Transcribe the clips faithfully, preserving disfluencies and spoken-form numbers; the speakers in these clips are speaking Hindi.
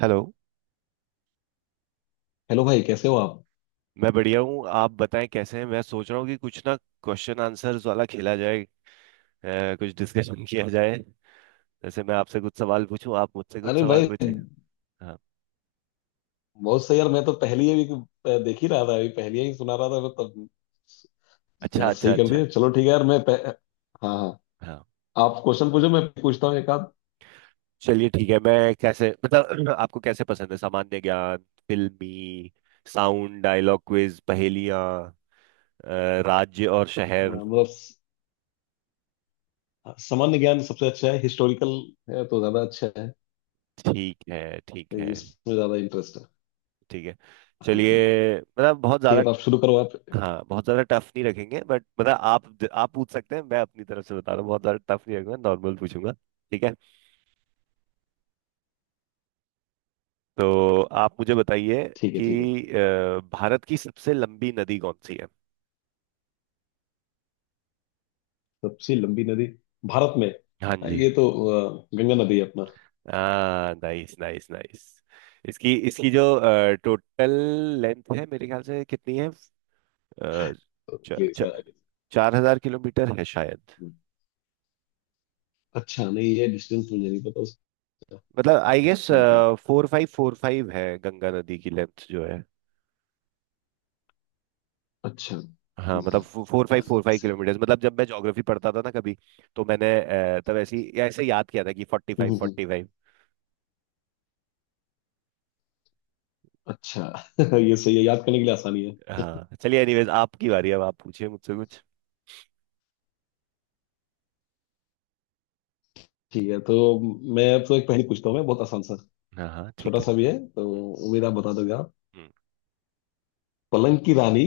हेलो। हेलो भाई, कैसे हो आप? मैं बढ़िया हूँ। आप बताएं कैसे हैं। मैं सोच रहा हूँ कि कुछ ना, क्वेश्चन आंसर्स वाला खेला जाए, अ, कुछ डिस्कशन किया जाए। जैसे मैं आपसे कुछ सवाल पूछूं, आप मुझसे कुछ अरे सवाल भाई, पूछें। हाँ। बहुत सही यार। मैं तो पहली ही अभी देख ही रहा था, अभी पहली ही सुना रहा था मैं तब। क्या अच्छा, अच्छा, सही कर अच्छा। दिया। चलो ठीक है यार। मैं पह... हाँ हाँ, हाँ, आप क्वेश्चन पूछो, मैं पूछता हूँ एक आध। चलिए ठीक है। मैं कैसे मतलब आपको कैसे पसंद है, सामान्य ज्ञान, फिल्मी साउंड, डायलॉग, क्विज, पहेलियाँ, अ, राज्य और अ, शहर। मतलब स- सामान्य ज्ञान सबसे अच्छा है। हिस्टोरिकल है तो ज्यादा अच्छा है। ठीक है, ठीक तो है, इसमें ज्यादा इंटरेस्ट है। ठीक है। हाँ हाँ, चलिए मतलब बहुत ठीक ज्यादा। है। तो आप शुरू करो आप। हाँ, बहुत ज्यादा टफ नहीं रखेंगे बट मतलब आप आप पूछ सकते हैं। मैं अपनी तरफ से बता रहा हूँ, बहुत ज्यादा टफ नहीं रखूंगा, नॉर्मल पूछूंगा। ठीक है। तो आप मुझे बताइए ठीक है कि ठीक है। अ, भारत की सबसे लंबी नदी कौन सी है? सबसे लंबी नदी भारत में। हाँ हाँ, जी। ये तो अ, गंगा नदी है अपना। हाँ, नाइस नाइस नाइस। इसकी इसकी जो टोटल लेंथ है मेरे ख्याल से कितनी है? आ, तो इसलिए इसका आगे। चार हजार किलोमीटर है शायद। हम्म। अच्छा, नहीं ये डिस्टेंस मुझे नहीं पता उसका। मतलब I guess hmm, hmm. Four five four five है गंगा नदी की लेंथ जो है। अच्छा, हाँ हम्म मतलब हम्म, फोर फाइव हाँ, फोर फाइव सही किलोमीटर मतलब जब मैं ज्योग्राफी पढ़ता था ना कभी, तो मैंने अ, तब ऐसी ऐसे याद किया था कि फोर्टी है। फाइव हम्म, हम्म, हम्म, फोर्टी फाइव अच्छा। ये सही है, याद करने के लिए आसानी है। हाँ चलिए, एनीवेज आपकी बारी, अब आप पूछिए मुझसे कुछ। ठीक है, तो मैं अब तो एक पहेली पूछता हूँ मैं, बहुत आसान सा हाँ हाँ, ठीक छोटा है। सा भी है, तो उम्मीद आप बता दोगे आप। हम्म, पलंग की रानी,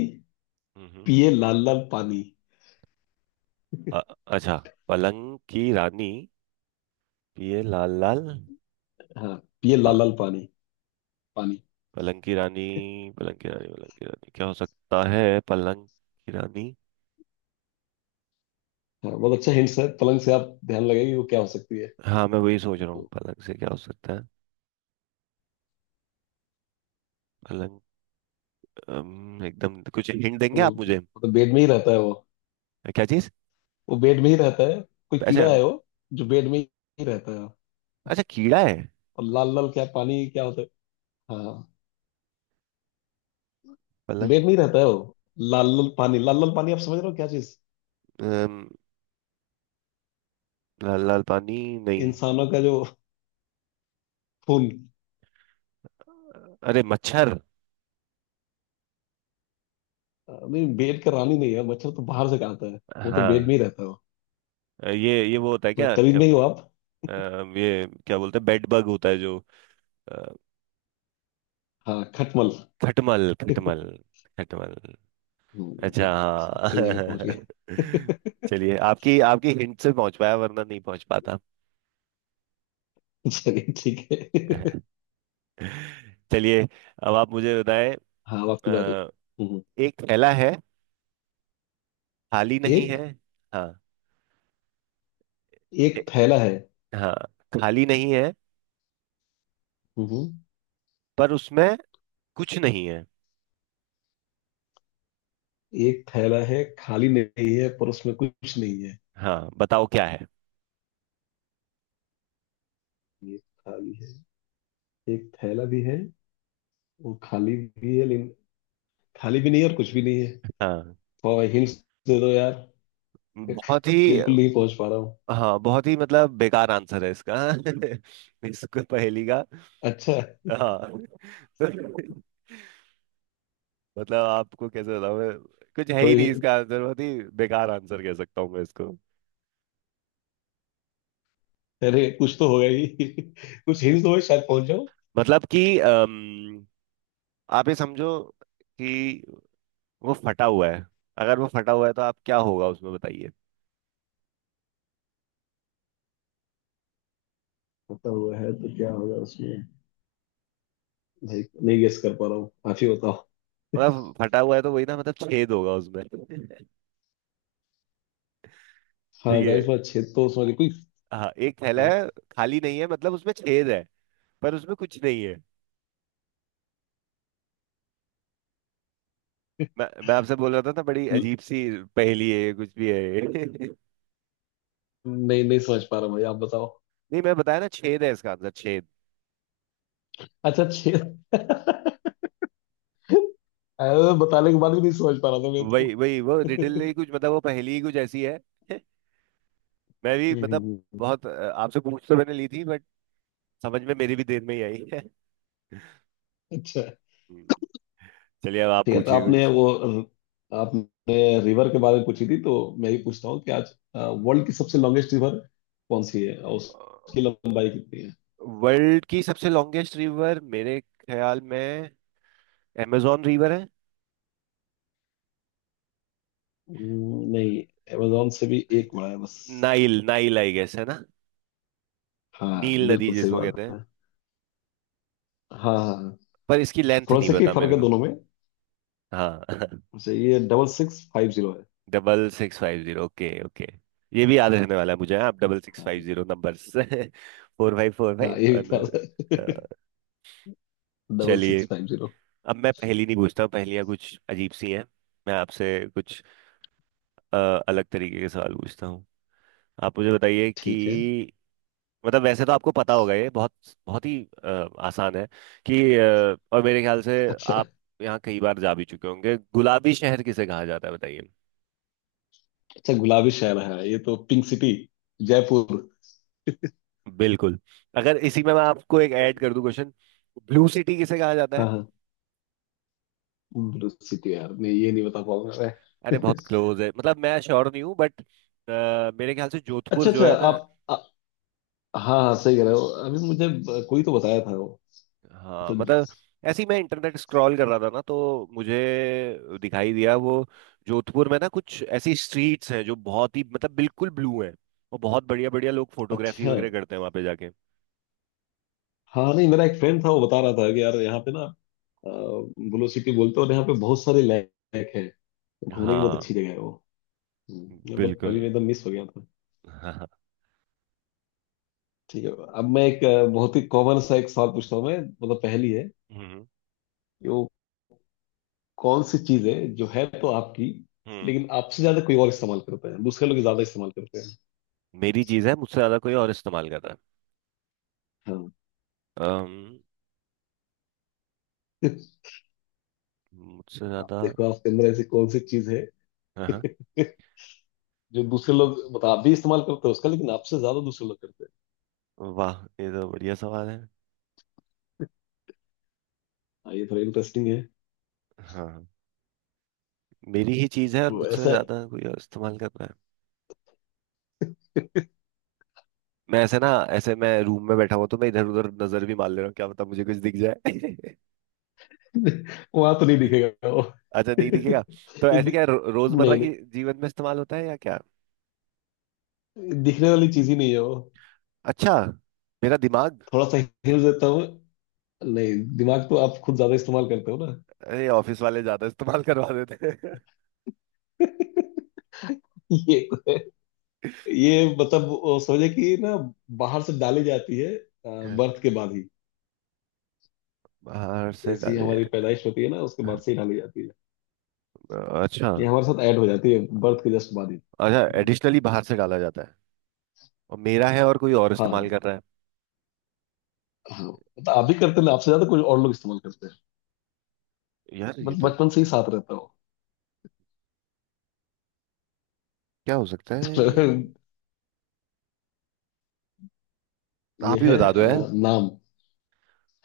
हम्म, हम्म। पिए लाल लाल पानी। अ- अच्छा। पलंग की रानी। पिए लाल लाल हाँ, पिए लाल पान। लाल पानी। पानी। पलंग की रानी। पलंग की रानी, पलंग की रानी क्या हो सकता है? पलंग की रानी? हाँ, बहुत अच्छा हिंट्स है। पलंग से आप ध्यान लगाइए, वो क्या हो सकती है। हाँ मैं वही सोच रहा हूँ तो पलंग से क्या हो सकता है। पलंग। अम, एकदम कुछ हिंट देंगे वो आप मुझे? मतलब बेड में ही रहता है वो। क्या चीज? वो बेड में ही रहता है, कोई अच्छा। कीड़ा है वो, जो बेड में ही रहता है। अच्छा, कीड़ा है। और लाल लाल क्या पानी क्या होता है? हाँ, पलंग। वेट नहीं रहता है वो। लाल लाल पानी, लाल लाल पानी, आप समझ रहे हो क्या चीज। अम, लाल लाल पानी। नहीं। इंसानों का जो खून। अरे मच्छर। अ, नहीं बेड का रानी नहीं है, मच्छर तो बाहर से खाता है। वो तो बेड हाँ। में ही रहता है वो। ये ये वो होता है तो क्या करीब क्या? में ही हो आप। अम, ये क्या बोलते हैं, बेड बग होता है जो अ, हाँ, खटमल। खटमल, खटमल। खटमल। हम्म, अच्छा बिल्कुल। हाँ। सही जगह पहुंच गए। चलिए, आपकी आपकी हिंट से पहुंच पाया, वरना नहीं पहुंच पाता। चलिए ठीक है। चलिए, अब आप मुझे बताएं। हाँ, अब आपकी बारी। अ, हम्म, एक थैला है, खाली नहीं है। एक। हाँ। ए- एक थैला है। हाँ, खाली नहीं है हम्म, पर उसमें कुछ नहीं। एक थैला है, खाली नहीं है, पर उसमें कुछ नहीं है। हाँ, बताओ क्या है। ये खाली है, एक थैला भी है, वो खाली भी है, लेकिन खाली भी नहीं है और कुछ भी नहीं है। हाँ और हिंट्स दे दो यार, बहुत ही। बिल्कुल नहीं पहुंच पा रहा हूँ। हाँ बहुत ही मतलब बेकार आंसर है इसका, इसको पहेली का। अच्छा। हाँ, तो मतलब आपको कैसे बताऊँ मैं। कुछ है ही नहीं थोड़ी, इसका आंसर, बहुत ही बेकार आंसर कह सकता हूँ मैं इसको। अरे कुछ तो होगा ही। कुछ हिंट दो, शायद पहुंच जाऊं। मतलब कि अम, आप ये समझो कि वो फटा हुआ है। अगर वो फटा हुआ है तो आप क्या होगा उसमें बताइए। पता हुआ है तो क्या होगा उसमें? नहीं नहीं गेस कर पा रहा हूँ, आप ही बताओ। मतलब फटा हुआ है तो वही ना, मतलब छेद होगा उसमें। ठीक हाँ जाहिर सी है। बात, छेद तो समझ कोई। हाँ, एक थैला है, आप- खाली नहीं है मतलब उसमें छेद है, पर उसमें कुछ नहीं है। मैं मैं आपसे बोल रहा था ना, बड़ी अजीब सी पहेली है ये, कुछ भी है ये। नहीं नहीं समझ पा रहा भाई, आप बताओ। नहीं, मैं बताया ना, छेद है इसका आंसर, छेद। अच्छा, छेद। अरे, बताने के बाद भी नहीं समझ पा रहा था मैं तो। वही वही वो रिडल ही हम्म, कुछ मतलब, वो पहेली ही कुछ ऐसी है। मैं भी हम्म, मतलब हम्म। बहुत अ, आपसे पूछ तो मैंने ली थी बट समझ में मेरी भी देर में ही आई है। अच्छा हम्म। चलिए, अब आप ठीक है। तो पूछिए आपने कुछ। वो, आपने रिवर के बारे में पूछी थी, तो मैं भी पूछता हूँ कि आज वर्ल्ड की सबसे लॉन्गेस्ट रिवर कौन सी है और उसकी लंबाई कितनी है? वर्ल्ड की सबसे लॉन्गेस्ट रिवर मेरे ख्याल में amazon रिवर है। हम्म, नहीं। अमेजोन से भी एक बड़ा है बस। नाइल, नाइल आई गेस है ना? हाँ नील नदी बिल्कुल सही जिसको बात कहते हैं। है। हाँ हाँ हाँ। पर इसकी लेंथ थोड़ा नहीं सा ही पता फर्क मेरे है को। दोनों में। हाँ। वैसे ये डबल सिक्स फाइव जीरो है। Double six five zero, okay okay. ये भी याद रहने वाला है मुझे, हाँ, आप डबल सिक्स हाँ फाइव हाँ। Zero numbers, four five four हाँ, ये भी फाइव पास है। डबल सिक्स चलिए, फाइव जीरो। अब मैं पहेली नहीं पूछता हूँ, पहेलियाँ कुछ अजीब सी हैं। मैं आपसे कुछ अ, अलग तरीके के सवाल पूछता हूँ। आप मुझे बताइए कि ठीक है। मतलब वैसे तो आपको पता होगा, ये बहुत बहुत ही अ, आसान है, कि अ, और मेरे ख्याल से अच्छा, आप यहाँ कई बार जा भी चुके होंगे, गुलाबी शहर किसे कहा जाता है बताइए? अच्छा गुलाबी शहर, है ये तो पिंक सिटी, जयपुर। बिल्कुल। अगर इसी में मैं आपको एक ऐड कर दूं क्वेश्चन, ब्लू सिटी किसे कहा जाता है? हाँ हाँ। ब्लू सिटी यार नहीं, ये नहीं बता पाऊंगा अरे मैं। बहुत क्लोज है, मतलब मैं श्योर नहीं हूँ बट मेरे ख्याल से जोधपुर अच्छा जो अच्छा, है ना। आप आ, हाँ हाँ सही कह रहे हो, अभी मुझे ब- कोई तो बताया था वो। हाँ अच्छा। मतलब ऐसे ही मैं इंटरनेट स्क्रॉल कर रहा था ना, तो मुझे दिखाई दिया वो, जोधपुर में ना कुछ ऐसी स्ट्रीट्स हैं जो बहुत ही मतलब बिल्कुल ब्लू हैं। और बहुत बढ़िया बढ़िया लोग फोटोग्राफी अच्छा, वगैरह करते हैं वहां पे जाके। हाँ, नहीं मेरा एक फ्रेंड था, वो बता रहा था कि यार यहाँ पे ना ब्लू सिटी बोलते हैं, और यहाँ पे बहुत सारे लैक है, घूमने की बहुत हाँ। अच्छी जगह है वो। हम्म, बट बिल्कुल। अभी मैं एकदम मिस हो गया था। हाँ हाँ। ठीक है। अब मैं एक अ, बहुत ही कॉमन सा एक सवाल पूछता हूँ मैं, मतलब पहली है हम्म, कि वो कौन सी चीज है जो है तो आपकी, हम्म। लेकिन आपसे ज्यादा कोई और इस्तेमाल करता है, दूसरे लोग ज्यादा इस्तेमाल करते हैं। मेरी चीज है, मुझसे ज्यादा कोई और इस्तेमाल कर रहा हाँ, है? मुझसे आप ज्यादा। देखो आपके अंदर ऐसी कौन सी चीज है। हाँ हाँ। जो दूसरे लोग मतलब आप भी इस्तेमाल करते हो उसका, लेकिन आपसे ज्यादा दूसरे लोग करते हैं। वाह, ये तो बढ़िया सवाल है। हाँ, ये थोड़ा इंटरेस्टिंग है। हाँ। मेरी ही चीज है और वो मुझसे ऐसा। ज्यादा कोई और इस्तेमाल कर रहा है। मैं ऐसे ना, ऐसे मैं रूम में बैठा हुआ तो मैं इधर उधर नजर भी मार ले रहा हूँ, क्या पता मुझे कुछ दिख जाए। वहां तो नहीं दिखेगा वो। अच्छा, नहीं दिखेगा। तो ये ऐसे दि- क्या रो, रोजमर्रा नहीं की नहीं, जीवन में इस्तेमाल होता है या क्या? ये दिखने वाली चीज ही नहीं है वो। अच्छा, मेरा दिमाग। थोड़ा सा हिल देता हूँ। नहीं, दिमाग तो आप खुद ज्यादा इस्तेमाल करते हो ना। अरे, ऑफिस वाले ज्यादा इस्तेमाल करवा देते ये तो है। ये मतलब वो समझे कि ना, बाहर से डाली जाती है हैं। बर्थ के बाद ही। बाहर से जैसी डाले? हमारी पैदाइश होती है ना, उसके बाद से ही डाली जाती है। अच्छा। ये हमारे साथ ऐड हो जाती है बर्थ के जस्ट बाद ही। अच्छा, एडिशनली बाहर से डाला जाता है, और मेरा है और कोई और इस्तेमाल हाँ। कर रहा हाँ मतलब आप भी करते ना, आपसे ज्यादा कोई और लोग इस्तेमाल करते हैं। है? यार बट ये तो, बचपन से ही साथ रहता हो। क्या हो सकता है ये? ये आप ही है बता दो यार। अ, नाम,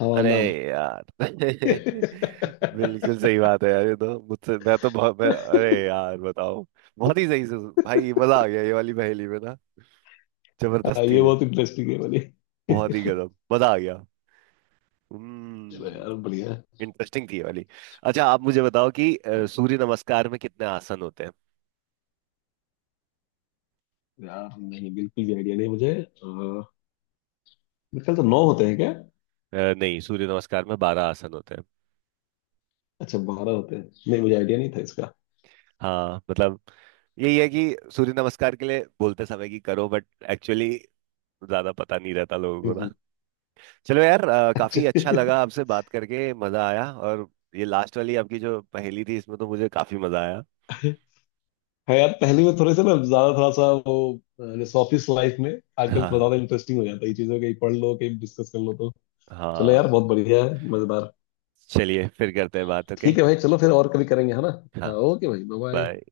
हमारा अरे नाम। यार, बिल्कुल सही बात है यार, ये तो मुझसे मैं तो बहुत मैं, अरे यार बताओ। बहुत ही सही से। भाई मजा आ गया ये वाली पहेली में ना। जबरदस्त हाँ, थी ये ये। बहुत इंटरेस्टिंग है वाली। बहुत ही गजब मजा आ गया। चलो हम्म। यार बढ़िया। इंटरेस्टिंग थी ये वाली। अच्छा, आप मुझे बताओ कि अ, सूर्य नमस्कार में कितने आसन होते हैं? यार नहीं, बिल्कुल भी आइडिया नहीं मुझे। अ, मेरे ख्याल से नौ होते हैं क्या? अ, नहीं, सूर्य नमस्कार में बारह आसन होते हैं। अच्छा, बारह होते हैं। नहीं, हम्म। मुझे आइडिया नहीं था इसका। हाँ मतलब यही है कि सूर्य नमस्कार के लिए बोलते समय कि करो, बट एक्चुअली ज्यादा पता नहीं रहता लोगों को ना। हम्म, चलो यार, अ, अच्छा। काफी अच्छा लगा, आपसे बात करके मजा आया, और ये लास्ट वाली आपकी जो पहेली थी इसमें तो मुझे काफी मजा आया। हाँ यार, पहले में थोड़े से ना ज्यादा थोड़ा सा वो, अ, जैसे ऑफिस लाइफ में आजकल थोड़ा हाँ, ज्यादा इंटरेस्टिंग हो जाता है, ये चीजें कहीं पढ़ लो कहीं डिस्कस कर लो तो। चलो यार, हाँ। बहुत बढ़िया है, मजेदार। चलिए, फिर करते हैं बात, ओके। ठीक है भाई, चलो फिर और कभी करेंगे, है ना। हाँ, हाँ, ओके भाई, बाय बाय। बाय।